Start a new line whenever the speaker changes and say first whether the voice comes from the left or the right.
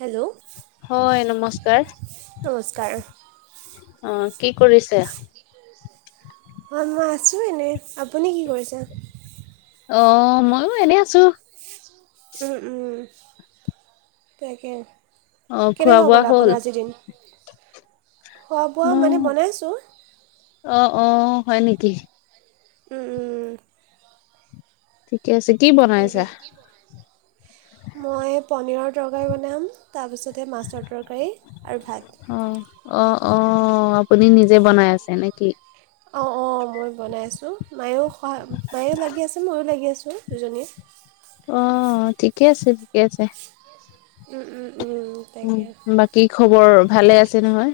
right: Hello
left: হয়, নমস্কাৰ।
right: নমস্কাৰ
left: অ' কি কৰিছে।
right: হয়, মই আছোঁ এনেই আপুনি কি কৰিছে।
left: অ' ময়ো এনেই আছোঁ।
right: উম, উম, তাকে।
left: অ খোৱা
right: কেনেকুৱা
left: বোৱা
right: গ'ল
left: হ'ল
right: আপোনাৰ আজিৰ দিন। খোৱা বোৱা
left: মোৰ
right: মানে বনাইছো।
left: অ' অ' হয় নেকি?
right: উম, উম।
left: ঠিকে আছে কি
right: তাকে
left: বনাইছা
right: কি বনাইছো, মই পনীৰৰ- তৰকাৰী বনাম, তাৰপিছতে মাছৰ তৰকাৰী আৰু ভাত।
left: অ অ অ' আপুনি নিজে বনাই আছে নেকি?
right: অ' অ' মই বনাই আছো। মায়ো সহায় মায়ে লাগি আছে, ময়ো লাগি আছো। দুজনীয়ে
left: অ' ঠিকে আছে ঠিকে আছে।
right: উম, উম। উম, তাকে
left: উম বাকী খবৰ ভালে আছে নহয়।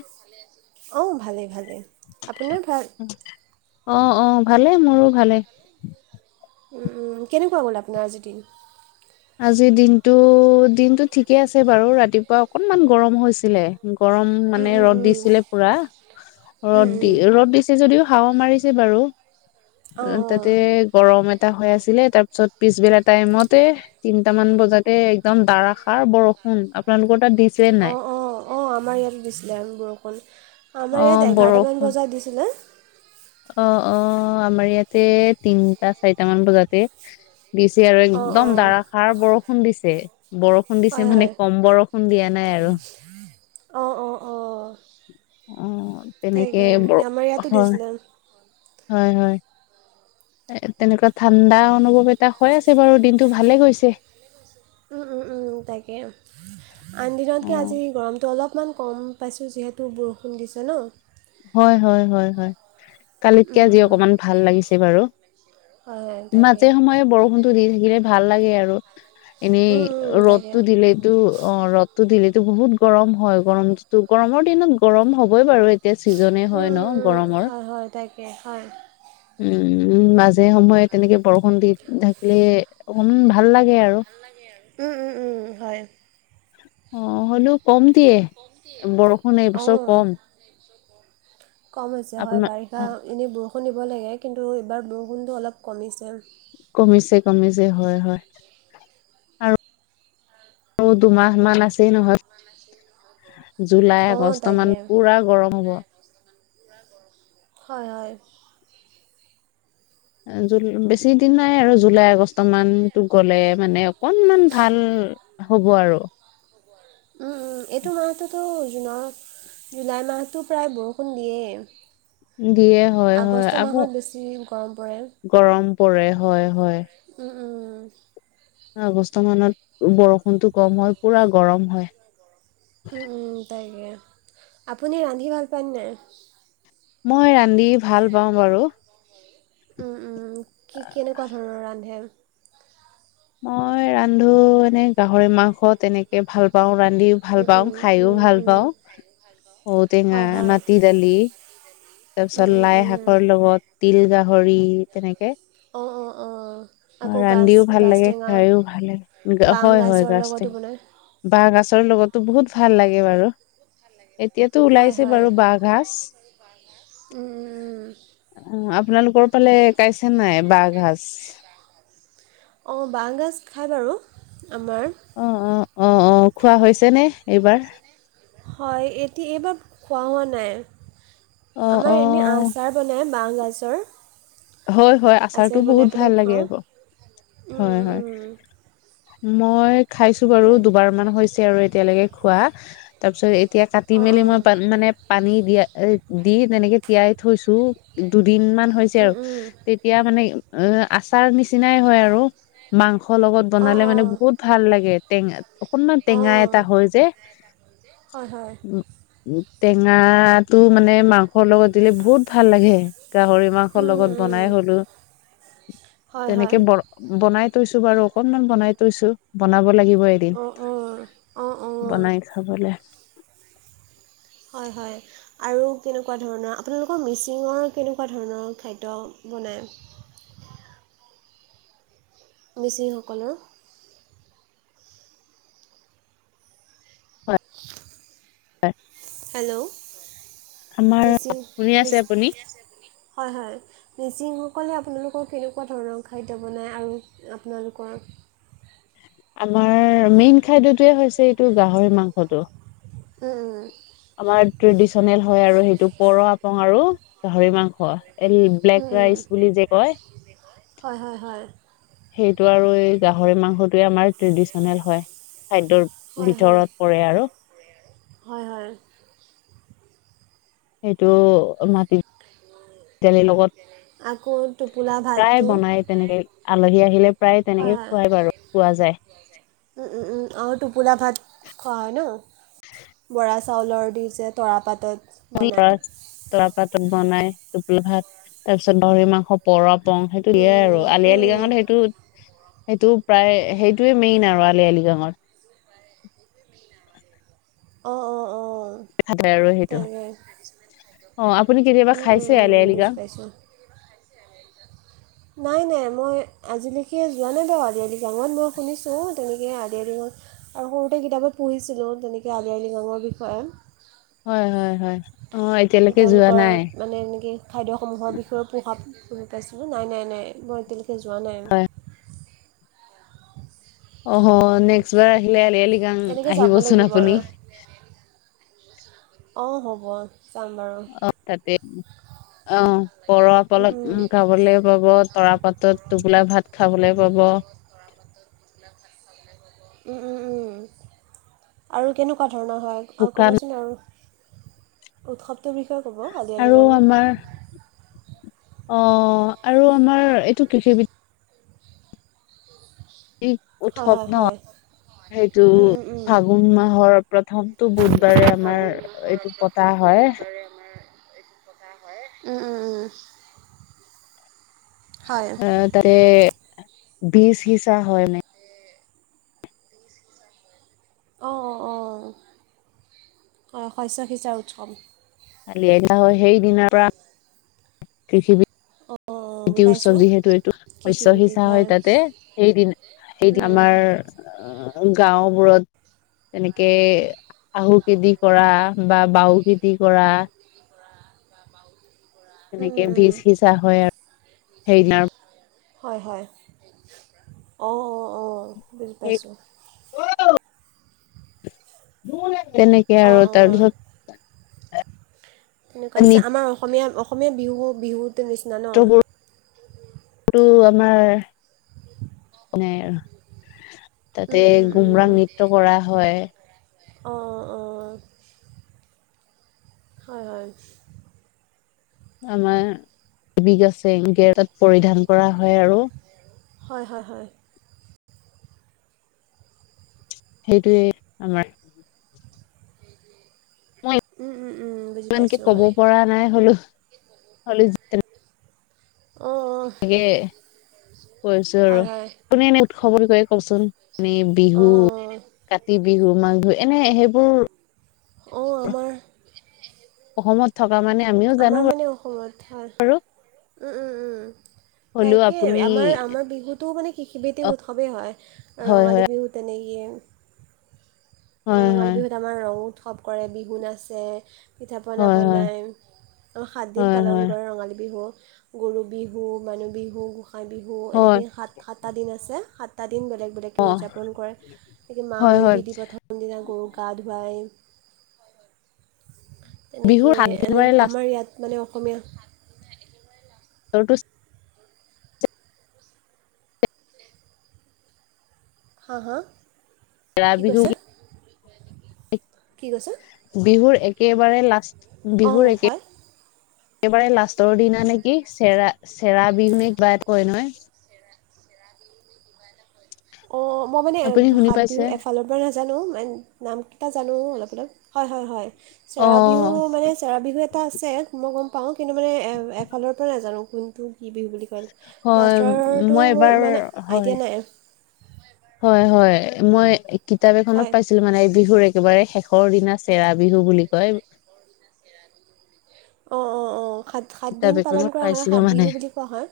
right: অ' ভালে ভালে আপোনাৰ ভাল।
left: অ' অ' ভালে মোৰো ভালে।
right: কেনেকুৱা গ'ল আপোনাৰ আজি দিন।
left: আজি দিনটো দিনতটো ঠিকে আছে বাৰু ৰাতিপুৱা অকণমান গৰম হৈছিলে। গৰম
right: উম,
left: মানে
right: উম,
left: ৰ'দ
right: উম,
left: দিছিলে পুৰা।
right: উম,
left: ৰ'দ দি
right: উম,
left: ৰ'দ দিছে যদিও হাঁৱা মাৰি বাৰু
right: অঁ
left: তাতে
right: অঁ
left: গৰম এ এটা হৈ আছিলে। তাৰ পিছত পিছবেলা টাইমতে তিনটা মান বজাতে একদম দাৰষাৰ বৰষুণ আপোনালোকৰ তাত দিছিলে নাই?
right: অঁ অঁ অঁ আমাৰ ইয়াতে দিছিলে আৰু বৰষুণ আমাৰ
left: অ',
right: ইয়াত এঘাৰটা মান
left: বৰষুণ
right: বজাত দিছিলে।
left: অ, অ আমাৰ ইয়াতে তিনটা-চাৰিটা মান বজাতে দিছে আৰু
right: অঁ
left: একদম
right: অঁ
left: দাৰষাৰ বৰষুণ দিছে। বৰষুণ দিছে
right: হয়
left: মানে
right: হয়
left: কম বৰষুণ দিয়া নাই আৰু।
right: অঁ অঁ অঁ
left: অ' তেনেকে
right: তাকে
left: ব
right: আমাৰ ইয়াতো
left: হয়।
right: দিছিলে
left: হয়, হয়। এ তেনেকুৱা ঠাণ্ডা অনুভৱ এটা হৈ আছে বাৰু দিনটো ভালে গৈছে।
right: তাকে, আন
left: অ',
right: দিনতকৈ আজি গৰমটো অলপ অকণমান কম পাইছোঁ, যিহেতু বৰষুণ দিছে ন
left: হয়, হয়, হয়, হয়। কালিতকে
right: উম
left: আজি
right: উম
left: অকণমান ভাল লাগিছে বাৰু।
right: হয় হয় তাকে
left: মাজে সময়ে বৰষুণটো দি থাকিলে ভাল লাগে আৰু এনেই
right: উম উম তাকে
left: ৰ'দতটো দিলেইটো অ ৰ'দটো দিলেই টো বহুত গৰম হয়। গৰমটো গৰমৰ দিনত গৰম হ'বই বাৰু এতিয়া ছিজনে
right: উম
left: হয় ন
right: উম উম
left: গৰমৰ।
right: হয় হয় তাকে হয়
left: উম উম। মাজে সময়ে তেনেকে বৰষুণ দি থাকিলেম ভাল লাগে আৰু
right: উম উম উম হয়।
left: আহ হলেও কম দিয়ে। বৰষুণ এইবছৰ
right: অঁ
left: কম।
right: কম হৈছে হয়।
left: আপোনাৰ
right: বাৰিষা
left: অ
right: এনেই বৰষুণ দিব লাগে কিন্তু এইবাৰ দুগুণটো অলপ কমিছে।
left: কমিছে, কমিছে হয়। হয়। আৰু দুমাহ মান আছেই নহয়। জুলাই
right: অঁ
left: আগষ্ট
right: তাকে
left: মান পুৰা গৰম হ'ব।
right: হয়। হয়।
left: জ বেছি দিন নাই আৰু জুলাই আগষ্ট মান গ'লে মানে অকনমান ভাল হ'ব আৰু।
right: উম। উম। এইটো মানটোতো জুলাই মাহটো প্ৰায় বৰষুণ দিয়েই।
left: দিয়ে হয়। হয়।
right: আগষ্ট
left: আকৌ
right: মাহত বেছি গৰম পৰে
left: গৰম পৰে হয় হয়।
right: উঁম
left: আগষ্ট মানত বৰষুণটো কম হয়। পুৰা গৰম হয়।
right: উম উম তাকে। আপুনি ৰান্ধি ভাল পায়নে নাই?
left: মই ৰান্ধি ভাল পাওঁ বাৰু।
right: উম, উম, কি, কেনেকুৱা ধৰণৰ ৰান্ধে?
left: মই ৰান্ধো এনে গাহৰি মাংস তেনেকে ভাল পাওঁ। ৰান্ধিও ভাল পাওঁ,
right: উম,
left: খাইও
right: উম,
left: ভাল পাওঁ,
right: উম,
left: ঔটেঙা,
right: হয় হয়
left: মাটি দালি
right: উম,
left: তাৰপিছত
right: উম,
left: লাই
right: উম,
left: শাকৰ লগত তিল গাহৰি তেনেকে।
right: অঁ অঁ অঁ
left: অ
right: আকৌ গাজ
left: ৰান্ধিও ভাল
right: গাজ
left: লাগে,
right: টেঙা
left: খাইও ভাল লাগে। হয়। হয়। গছ তে
right: ম [unintelligible]
left: বাঁহ গছৰ লগত ত বহুত ভাল লাগে বাৰু এতিয়াতো
right: হয়
left: ওলাইছে
right: হয়
left: বাৰু বাঁহ ঘাজ।
right: উম উম
left: অ আপোনালোকৰ ফালে কাইছে নাই বাঁহ ঘাজ?
right: অঁ বাঁহগাজ খায় বাৰু আমাৰ।
left: অ অ অ অ খোৱা হৈছে নে এইবাৰ?
right: হয়। এতিয়া এইবাৰ খোৱা হোৱা নাই।
left: অ অ
right: আমাৰ এনেই আচাৰ বনাই বাহ গাজৰ
left: হয়। হয়। আচাৰটো
right: আচাৰ
left: বহুত ভাল লাগে
right: খাওঁ
left: আকৌ
right: উম,
left: হয়।
right: উম,
left: হয়।
right: উম,
left: মই খাইছো বাৰু
right: তাকে
left: দুবাৰ মান হৈছে আৰু এতিয়ালৈকে খোৱা তাৰ পিছত এতিয়া কাটি
right: অঁ
left: মেলি
right: অঁ
left: মই পা মানে পানী দিয়া এ দি তেনেকে তিয়াই থৈছো দুদিন মান হৈছে
right: উম,
left: আৰু
right: উম।
left: তেতিয়া মানে আচাৰ নিচিনাই হয় আৰু মাংস ৰ লগত
right: অঁ
left: বনালে মানে
right: অঁ
left: বহুত ভাল লাগে টেঙা অকণমান টেঙা
right: অঁ
left: এটা হয় যে,
right: হয় হয়
left: উম উম। টেঙাটো মানে মাংসৰ লগত দিলে বহুত ভাল লাগে, গাহৰি মাংস
right: উম,
left: লগত
right: উম,
left: বনাই
right: উম।
left: হলো।
right: হয়
left: তেনেকে
right: হয়
left: ব বনাই থৈছো বাৰু অকনমান বনাই থৈছো বনাব লাগিব দিন
right: অঁ অঁ অঁ অঁ
left: বনাই খাবলে।
right: হয় হয় আৰু কেনেকুৱা ধৰণৰ, আপোনালোকৰ মিচিঙৰ কেনেকুৱা ধৰণৰ খাদ্য বনায়?
left: [unintelligible]
right: মিচিংসকলৰ হেল্ল'
left: আমাৰ
right: মিচিং,
left: শুনি আছে আপুনি
right: হয় হয়। মিচিংসকলে আপোনালোকৰ কেনেকুৱা ধৰণৰ খাদ্য বনায় আৰু আপোনালোকৰ
left: আমাৰ মেইন খাদ্যটোৱে হৈছে এইটো গাহৰি মাংসটো।
right: [unintelligible]
left: আমাৰ ট্ৰেডিচনেল হয় আৰু সেইটো পৰ আপং আৰু গাহৰি মাংস। এই ব্লেক
right: উম, উম।
left: ৰাইচ বুলি যে কয়।
right: হয় হয় হয়।
left: সেইটো আৰু এই গাহৰি মাংসটোৱে আমাৰ ট্ৰেডিশনেল হয়। খাদ্যৰ
right: হয় হয়
left: ভিতৰত পৰে আৰু
right: হয় হয়।
left: সেইটো মাটি, দালিৰ লগত
right: আকৌ টোপোলা
left: প্ৰায়
right: ভাতটো
left: বনাই তেনেকে আলহী আহিলে প্ৰায়
right: হয়
left: তেনেকে
right: হয়
left: খুৱাই বাৰু খোৱা যায়। [unintelligible]
right: উম উম উম, অঁ টোপোলা ভাত। খোৱা হয় ন? বৰা চাউলৰ দি যে তৰা পাতত।
left: লৰা
right: বনায়
left: তৰা পাতত বনাই টোপোল ভাত তাৰ পিছত গাহৰি মাংসৰ পৰপ। আপং সেইটো
right: উম,
left: দিয়ে আৰু
right: উম,
left: আলি
right: উম,
left: আই
right: উম।
left: লৃগাঙত সেইটো সেইটো প্ৰায় সেইটোৱে মেইন আৰু আলি আলৃগাঙত।
right: অঁ অঁ অঁ
left: খাদ্য আৰু সেইটো
right: তাকে।
left: অ আপুনি কেতিয়াবা
right: উম, উম,
left: খাইছে আলি
right: উম,
left: আই
right: বুজি
left: লিগাং?
right: পাইছোঁ নাই নাই মই আজিলৈকে যোৱা নাই বাও আলি আই লিগাঙত, মই শুনিছোঁ তেনেকে আলি আই আৰু সৰুতে কিতাপত পঢ়িছিলোঁ তেনেকে আলি আই লিগাঙৰ বিষয়ে।
left: হয় হয় হয়। অ এতিয়ালৈকে যোৱা
right: তেওঁলোকৰ
left: নাই
right: মানে এনেকৈ খাদ্যসমূহৰ বিষয়েও প্ৰভাৱ পঢ়ি পাইছোঁ নাই নাই নাই মই এতিয়ালৈকে যোৱা
left: হয়
right: নাই।
left: অহ হ নেক্সটবাৰ আহিলে আলি আই লিগাং
right: তেনেকৈ যাব
left: আহিবচোন
right: লাগিব আৰু
left: আপুনি।
right: অঁ হ'ব। যাম বাৰু
left: অ তাতে অ পৰপলত উম খাবলে পাব তৰা পাতত টোবোলা ভাত খাবলৈ পাব।
right: উম উম উম আৰু কেনেকুৱা? ধৰণৰ হয় আৰু
left: শুকান
right: ক'বচোন আৰু উৎস টো বিষয়ে ক'ব আালি আই লিগাঙৰ
left: অঁ আৰু আমাৰ এইটো কৃষিবিধ
right: হয়
left: উৎসৱ
right: হয়
left: ন
right: হয়
left: সেইটো
right: উম, উম, উম।
left: ফাগুন মাহৰ। প্ৰথমতটো বুধবাৰে আমাৰ এইটো পতা হয়।
right: উম উম উম। হয়
left: আহ তাতে বীজ হিচা হয় মানে।
right: অ', অ', অ', শস্য সিচা উৎসৱ।
left: আলিয়াই দিয়া হয় সেই দিনাৰ পৰা কৃষি বি
right: অঁ
left: খেতি উৎসৱ
right: বুজাইছোঁ
left: যিহেতু এইটো শস্য সিঁচা হয় তাতে সেইদিনা সেইটো
right: উম,
left: আমাৰ গাওঁবোৰত তেনেকে আহু খেতি কৰা বা বাও খেতি কৰা
right: উম,
left: তেনেকে
right: উম,
left: বীজ
right: উম।
left: সিচা হয় আৰু সেইনাৰ
right: হয় হয়, অঁ অঁ অঁ। বুজি পাইছোঁ
left: [unintelligible] তেনেকে
right: অঁ
left: আৰু
right: অঁ
left: তাৰপিছত
right: তেনেকুৱা হৈছে আমাৰ অসমীয়া অসমীয়া বিহু বিহুটোৰ নিচিনা ন?
left: এইটো আমাৰ, মানে আৰু তাতে গুমৰাং নৃত্য কৰা হয়।
right: অ', অ', অ'। হয়, হয়।
left: আমাৰ [unintelligible] পৰিধান কৰা হয় আৰু।
right: হয়, হয়, হয়।
left: সেইটোয়ে আমাৰ মই
right: উম, উম। উম, বুজি
left: ইমানকে
right: পাইছোঁ
left: ক'ব
right: হয়
left: পৰা নাই হ'লেও
right: অঁ অঁ
left: এ কৈছো আৰু
right: হয় হয়
left: কোনে এনে উৎসৱ বুলি কয় চোন মনেই
right: অঁ
left: বিহু কাতি বিহু মাঘ বিহু এনে সেইবোৰ
right: অ', আমাৰ
left: অসমত থকা মানে আমিও
right: আমাৰ
left: জানো
right: মানে অসমত হয়,
left: বাৰু
right: উম, উম, উম।
left: হ'লেও
right: তাকে
left: আপুনি
right: আমাৰ আমাৰ বিহুত তো মানে
left: অ
right: কৃষিভৃতিক উৎসৱেই হয় ৰঙালী বিহু তেনেকেই
left: হয়
right: ৰঙালী
left: হয়
right: বিহুত আমাৰ ৰং উৎসৱ কৰে বিহু নাচে। পিঠা পনা
left: হয় হয়
right: বনাই অ' সাতদিন
left: হয় হয়
right: পালন কৰে ৰঙালী বিহু। গৰু বিহু, মানুহ বিহু, গোঁসাই বিহু
left: হয়
right: এনেকেই সাত সাতটা দিন আছে। সাত দিন বেলেগ বেলেগকে উদযাপন কৰে। মাহ
left: হয় হয়
right: হালধি গৰুক গা ধুৱাই
left: বিহুৰ সাত
right: তেনেকেনে
left: দিনৰে
right: আমাৰ ইয়াত মানে অসমীয়া
left: টো
right: হা হা??
left: [unintelligible] বিহু
right: কি কৈছে
left: বিহুৰ একেবাৰে লাষ্ট
right: অঁ
left: বিহুৰ একে
right: হয়
left: একেবাৰে লাষ্টৰ দিনা নেকি চেৰা চেৰা বিহুনে কিবা কয় নহয়৷
right: অ', মই মানে
left: আপুনি শুনি
right: সাত
left: পাইছে
right: বিহু এফালৰ পৰা নাজানো মান নাম এটা জানো অলপ অলপ হয়, হয়, হয়
left: অ
right: চেৰা বিহু মানে চেৰা বিহু এটা আছে মই গম পাওঁ কিন্তু মানে এফালৰ পৰা নাজানো কোনটো কি বিহু বুলি কয়।
left: হয়
right: লাষ্টৰটো
left: মই
right: মোৰ
left: এবাৰ
right: ইমান
left: হয়
right: আইডিয়া নাই।
left: হয়, হয় মই কিতাপ এখনত
right: হয়
left: পাইছিলো মানে বিহুৰ একেবাৰে শেষ শেষৰ দিনা চেৰা বিহু বুলি কয়।
right: অ', অ', অ'। সাত
left: কিতাপ
right: সাতদিন পালন
left: এখনত
right: কৰা হয়
left: পাইছিলো
right: সাত
left: মানে
right: বিহু বুলি কোৱা হয়।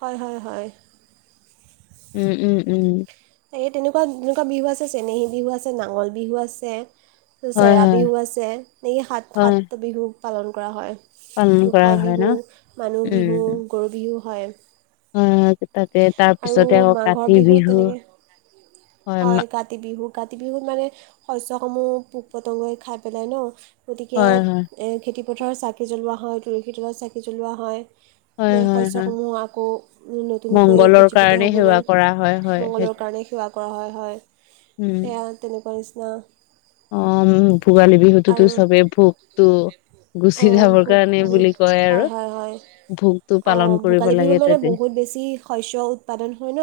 right: হয়, হয়, হয়।
left: উম, উম, উম।
right: এই তেনেকুৱা তেনেকুৱা বিহু আছে চেনেহী বিহু আছে, নাঙল বিহু আছে
left: হয়
right: চেৰা
left: হয়
right: বিহু আছে। এই সাত
left: হয়
right: সাত বিহু পালন কৰা হয়।
left: পালন কৰা
right: গোসাঁই
left: হয় ন
right: বিহু, মানুহ বিহু, গৰু বিহু, হয়।
left: [unintelligible] তাতে
right: আৰু
left: তাৰপিছতে আকৌ
right: মাঘৰ
left: কাতি
right: বিহুত
left: বিহু,
right: তেনেকৈ
left: হয়, মা
right: কাতি বিহু কাতি বিহুত মানে শস্যসমূহ পোক পতংগই খাই পেলাই ন? গতিকে
left: হয় হয়
right: খেতিপথাৰত চাকি জ্বলোৱা হয়, তুলসী তলত চাকি জ্বলোৱা হয়।
left: হয় হয় হয়
right: শস্যসমূহ আকৌ নতুন গৈ
left: মংগলৰ
right: উজ্জীৱিত
left: কাৰণে
right: হ'বলৈ
left: সেৱা কৰা হয় হয়
right: মঙংগলৰ
left: সেইটো
right: কাৰণে সেৱা কৰা হয়।
left: উম
right: সেয়া তেনেকুৱা নিচিনা।
left: অ', ভোগালী বিহুতোতো
right: আৰু
left: চবেই ভোগতো গুচি
right: অঁ
left: যাবৰ
right: ভোগ
left: কাৰণে
right: হয়
left: বুলি কয় আৰু।
right: হয় হয়
left: ভোগতটো
right: অঁ
left: পালন কৰিব
right: ভোগালী বিহুত
left: লাগে
right: মানে
left: ততে।
right: বহুত বেছি শস্য উৎপাদন হয় ন।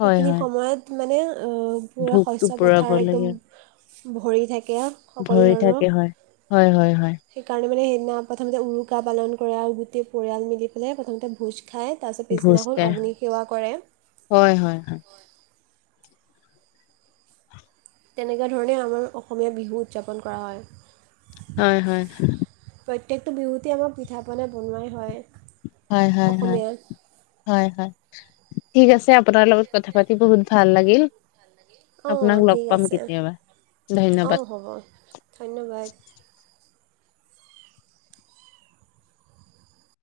right: সেইখিনি
left: হয়
right: সময়ত মানে ও পুৰা
left: ভোকটো
right: শস্য
left: পুৰাব
right: পথাৰ একদম
left: লাগে
right: ভৰি থাকে সকলো
left: ভৰি
right: ধৰণৰ
left: থাকে হয় হয় হয় হয়
right: সেইকাৰণে মানে দিনা প্ৰথমতে উৰুকা পালন কৰে আৰু গোটেই পৰিয়াল মিলি পেলাই প্ৰথমতে ভোজ খাই তাৰ পিছত পিছদিনাখন
left: ভোজতে
right: অগ্নি সেৱা কৰে
left: হয়, হয়।
right: তেনেকুৱা ধৰণে আমাৰ অসমীয়া বিহু উদযাপন কৰা হয়।
left: হয়, হয়।
right: প্ৰত্যেকটো বিহুতেই আমাক পিঠা পনা বনোৱাই হয়।
left: হয়, হয়,
right: অসমীয়াৰ
left: হয়। ঠিক আছে আপোনাৰ লগত কথা পাতি বহুত ভাল লাগিল।
right: অঁ,
left: আপোনাক লগ
right: ঠিক
left: পাম
right: আছে।
left: কেতিয়াবা ধন্যবাদ
right: অঁ, হ'ব, ধন্যবাদ।